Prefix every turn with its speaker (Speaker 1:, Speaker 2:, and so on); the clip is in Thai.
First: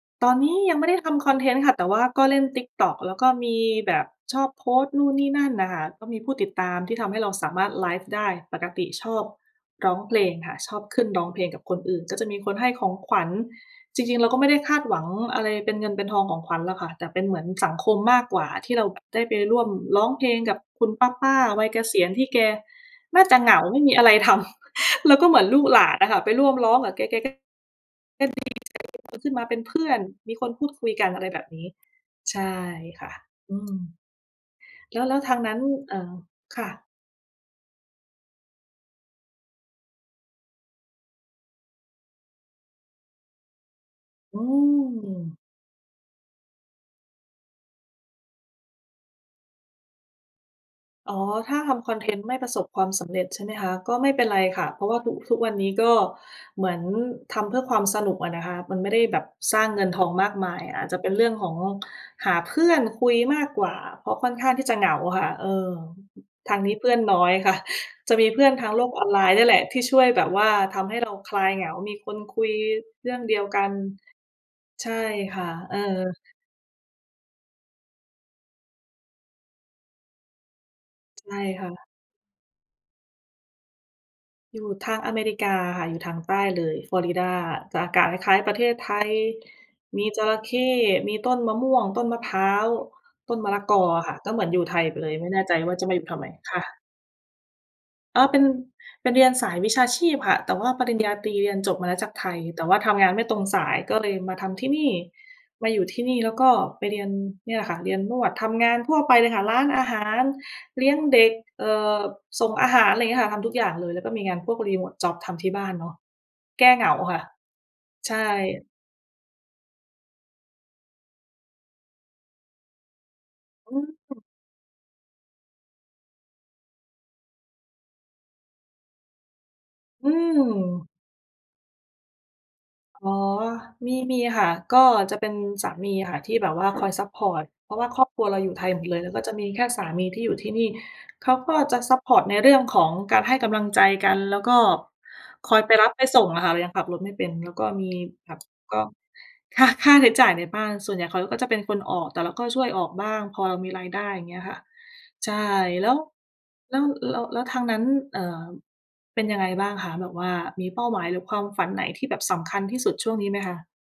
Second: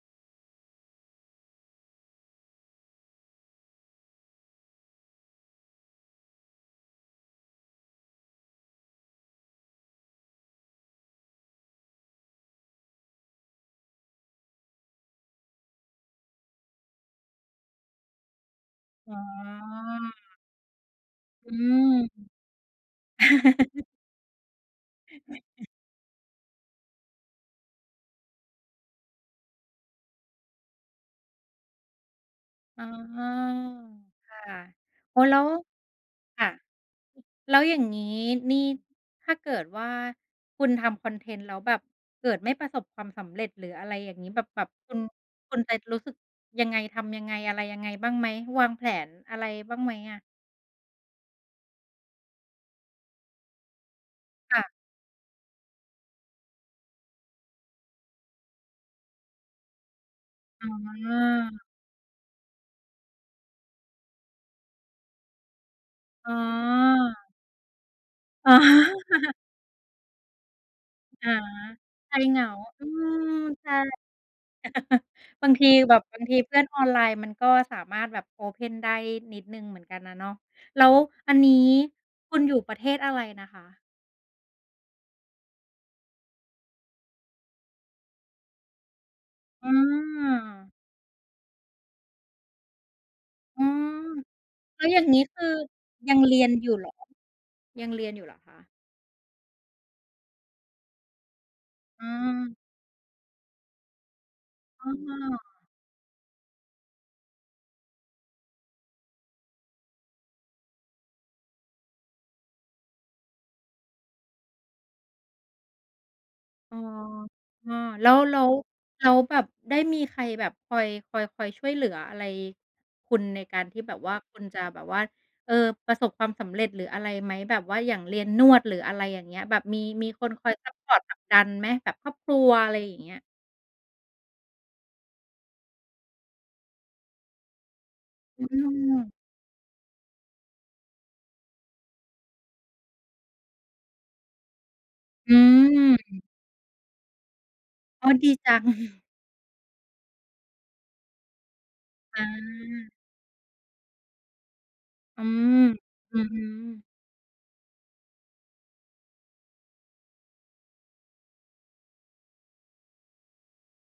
Speaker 1: ตอนนี้ยังไม่ได้ทำคอนเทนต์ค่ะ แต่ว่าก็เล่น TikTok แล้วก็มีแบบชอบโพสต์นู่นนี่นั่นน่ะค่ะ ก็มีผู้ติดตามที่ทำให้เราสามารถไลฟ์ได้ ปกติชอบร้องเพลงค่ะ ชอบขึ้นร้องเพลงกับคนอื่น ก็จะมีคนให้ของขวัญ จริง ๆ เราก็ไม่ได้คาดหวังอะไรเป็นเงินเป็นทองของขวัญหรอกค่ะ แต่เป็นเหมือนสังคมมากกว่า ที่เราแบบ
Speaker 2: อ๋
Speaker 1: ได้ไปร่วมร้องเพล
Speaker 2: อ
Speaker 1: งกับคุณป้า
Speaker 2: อื
Speaker 1: ๆ วัยเก
Speaker 2: ม
Speaker 1: ษียณที่แก น่า จะเหงา ไม่มีอะไรทำ เราก็เหมือนลูกหลานน่ะค่ะ ไปร่วมร้องกับแก แกก็ ก็ดีใจมีคนขึ้นมาเป็นเพื่อน มีคนพูดคุยกัน อะไรแบบนี้ ใช่
Speaker 2: อ๋อ
Speaker 1: ค่ะ อืม
Speaker 2: ค่ะ
Speaker 1: แล้ว แล
Speaker 2: อ
Speaker 1: ้
Speaker 2: ๋
Speaker 1: ว
Speaker 2: อ
Speaker 1: ท
Speaker 2: แล
Speaker 1: า
Speaker 2: ้
Speaker 1: ง
Speaker 2: ว
Speaker 1: นั้น เอ่อ
Speaker 2: ค่ะ
Speaker 1: ค่ะ
Speaker 2: แล้วอย่างงี้นี่ถ้าเกิดว่าคุณทำคอนเทนต์แล้วแบบ เกิดไม่ประสบความสำเร็จ หรืออะไรอย่างงี้
Speaker 1: อื
Speaker 2: แบบ แบบคุณ
Speaker 1: ม
Speaker 2: คุณจะรู้สึกยังไง ทำยังไง อะไรยังไง บ้างไหม วางแผน อะไรบ้างไหมอะ?
Speaker 1: อ๋อ ถ้าทำคอนเทนต์ไม่ประสบความสำเร็จใช่ไหมคะ ก็ไม่เป็นไร
Speaker 2: ค
Speaker 1: ค
Speaker 2: ่
Speaker 1: ่ะ
Speaker 2: ะ
Speaker 1: เพราะว่าทุก ทุกวันนี้ก็เหมือนทำเพื่อความสนุกอะนะคะ มันไม่ได้แบบสร้างเงินทองมากมาย
Speaker 2: อ๋
Speaker 1: อาจจะเป็นเรื่องของ
Speaker 2: อ
Speaker 1: หาเพื่อนคุยมากกว่า เพราะค่อนข้างที่จะเหงาค่ะ เออ
Speaker 2: อ๋
Speaker 1: ทางนี้เพื่อนน
Speaker 2: อ
Speaker 1: ้อย ค่ะ จะมีเพื่
Speaker 2: อ
Speaker 1: อ
Speaker 2: ๋
Speaker 1: น
Speaker 2: อ
Speaker 1: ทางโลกออนไลน์เนี่ยแหละที่ช่วยแบบว่าทำให้เรา
Speaker 2: อ๋อ
Speaker 1: คลายเหงา มีค
Speaker 2: คล
Speaker 1: น
Speaker 2: ายเห
Speaker 1: ค
Speaker 2: ง
Speaker 1: ุ
Speaker 2: า
Speaker 1: ย
Speaker 2: อื
Speaker 1: เรื่อง
Speaker 2: ม
Speaker 1: เดียวก
Speaker 2: ใช
Speaker 1: ัน
Speaker 2: ่
Speaker 1: ใช่ค่
Speaker 2: บา
Speaker 1: ะ
Speaker 2: งที
Speaker 1: เออ
Speaker 2: แบบ บางทีเพื่อนออนไลน์มันก็ สามารถแบบ open ได้นิดหนึ่งเหมือนกันน่ะเนาะ แล้ว
Speaker 1: ใช
Speaker 2: อั
Speaker 1: ่
Speaker 2: นนี้
Speaker 1: ค่ะ
Speaker 2: คุณอยู่ประเทศอะไรนะคะ?
Speaker 1: อยู่ทางอเมริกาค่ะ อยู่ทางใต้เลย ฟลอริดา จะอากาศคล้าย ๆ ประเทศ ไทย
Speaker 2: อ๋
Speaker 1: มีจระเข้
Speaker 2: อ
Speaker 1: มีต้นมะม่วง ต้นมะพร้าว ต้นมะล
Speaker 2: อ
Speaker 1: ะ
Speaker 2: ๋อ
Speaker 1: กออะค่ะ ก็เหมือนอยู่ไท
Speaker 2: แล้
Speaker 1: ย
Speaker 2: ว
Speaker 1: ไ
Speaker 2: อ
Speaker 1: ป
Speaker 2: ย่า
Speaker 1: เ
Speaker 2: ง
Speaker 1: ลย
Speaker 2: งี้
Speaker 1: ไม่
Speaker 2: ค
Speaker 1: แน่
Speaker 2: ื
Speaker 1: ใจ
Speaker 2: อ
Speaker 1: ว่าจะมาอยู่
Speaker 2: ยั
Speaker 1: ทำ
Speaker 2: ง
Speaker 1: ไม
Speaker 2: เรียน
Speaker 1: ค่
Speaker 2: อย
Speaker 1: ะ
Speaker 2: ู่เหรอ ยังเรียน
Speaker 1: อ
Speaker 2: อ
Speaker 1: ๋
Speaker 2: ย
Speaker 1: อ
Speaker 2: ู่เหร
Speaker 1: เป
Speaker 2: อ
Speaker 1: ็น
Speaker 2: คะ?
Speaker 1: เป็น เรียนสาย วิชาชีพค่ะ แต่ว่าปริญญาตรีเรียนจบมาแล้ว
Speaker 2: อ
Speaker 1: จากไทย
Speaker 2: า
Speaker 1: แต่ว่าทำงานไม่ตรงสาย ก็เลยมาทำที่น
Speaker 2: อ
Speaker 1: ี่
Speaker 2: ้อ
Speaker 1: มาอยู่ที่นี่ แล้วก็ไปเรียน เนี่ยแหละค่ะ เรียนนวด ทำงานทั่วไปเลยค่ะ ร้านอาหาร เลี้ยงเด็ก เอ่อ ส่งอาหาร ไรเงี้ยค่ะ ทำ ทุกอย่างเลย แล้วก็มีงานพวก remote job ทำที่บ้านเนาะ แก้
Speaker 2: อ๋
Speaker 1: เ
Speaker 2: อ
Speaker 1: หงาค่ะ
Speaker 2: อ้อ แล
Speaker 1: ใ
Speaker 2: ้
Speaker 1: ช่
Speaker 2: ว แล้ว แล้วแบบได้มีใครแบบคอย คอย คอยช่วยเหลืออะไรคุณในการ
Speaker 1: อ
Speaker 2: ที
Speaker 1: ื
Speaker 2: ่แบบว่า
Speaker 1: ม
Speaker 2: คุณจะแบบว่า เอ่อ ประสบความสำเร็จ หรืออะไรไหม แบบว่าอย่างเรียนนวด หรืออะไรอย่างเงี้ย แบบมี ม
Speaker 1: อ
Speaker 2: ี
Speaker 1: ื
Speaker 2: คนคอยซัป
Speaker 1: ม
Speaker 2: พอร์ตผลักดันไหม แบบครอบครัว อะไรอย่างเ
Speaker 1: อ
Speaker 2: ง
Speaker 1: ๋อ
Speaker 2: ี้ย?
Speaker 1: มี มีค่ะ ก็จะเป็นสามีอะค่ะ ที่แบบว่า คอยซัปพอร์ต เพราะว่าครอบครัวเรา
Speaker 2: อื
Speaker 1: อ
Speaker 2: อ
Speaker 1: ยู่
Speaker 2: อื
Speaker 1: ไทยหมดเลย แล้
Speaker 2: ม
Speaker 1: วก็จะมีแค่สามีที่อยู่ที่นี่ เขาก็จะซัปพอร์ตในเรื่องของการให้กำลังใจกัน แล้วก็
Speaker 2: อื
Speaker 1: คอยไปรับไปส
Speaker 2: ม
Speaker 1: ่งอะค่ะ เรายังขับรถไม่เป็น แล้วก็มี
Speaker 2: อ๋อ ด
Speaker 1: ผ
Speaker 2: ี
Speaker 1: ับ
Speaker 2: จัง
Speaker 1: ก็ ค ค่าใช้จ่ายในบ้าน ส่วนใหญ่เขาก็จะเป็นคนออก แต่
Speaker 2: อ
Speaker 1: เราก็ช่วยออ
Speaker 2: า
Speaker 1: กบ้าง พอเรามีรายได้ อย่างเงี้ยค่ะ
Speaker 2: อื
Speaker 1: ใช่
Speaker 2: ม
Speaker 1: แล้ว
Speaker 2: อือฮ
Speaker 1: แล้
Speaker 2: ึ
Speaker 1: ว แล้ว อ แล้วทางนั้น เอ่อ เป็นยังไงบ้างคะ แบบว่ามีเป้าหมาย หรือความฝันไหนที่แบบสำคัญที่สุดช่วงนี้ไหม คะ?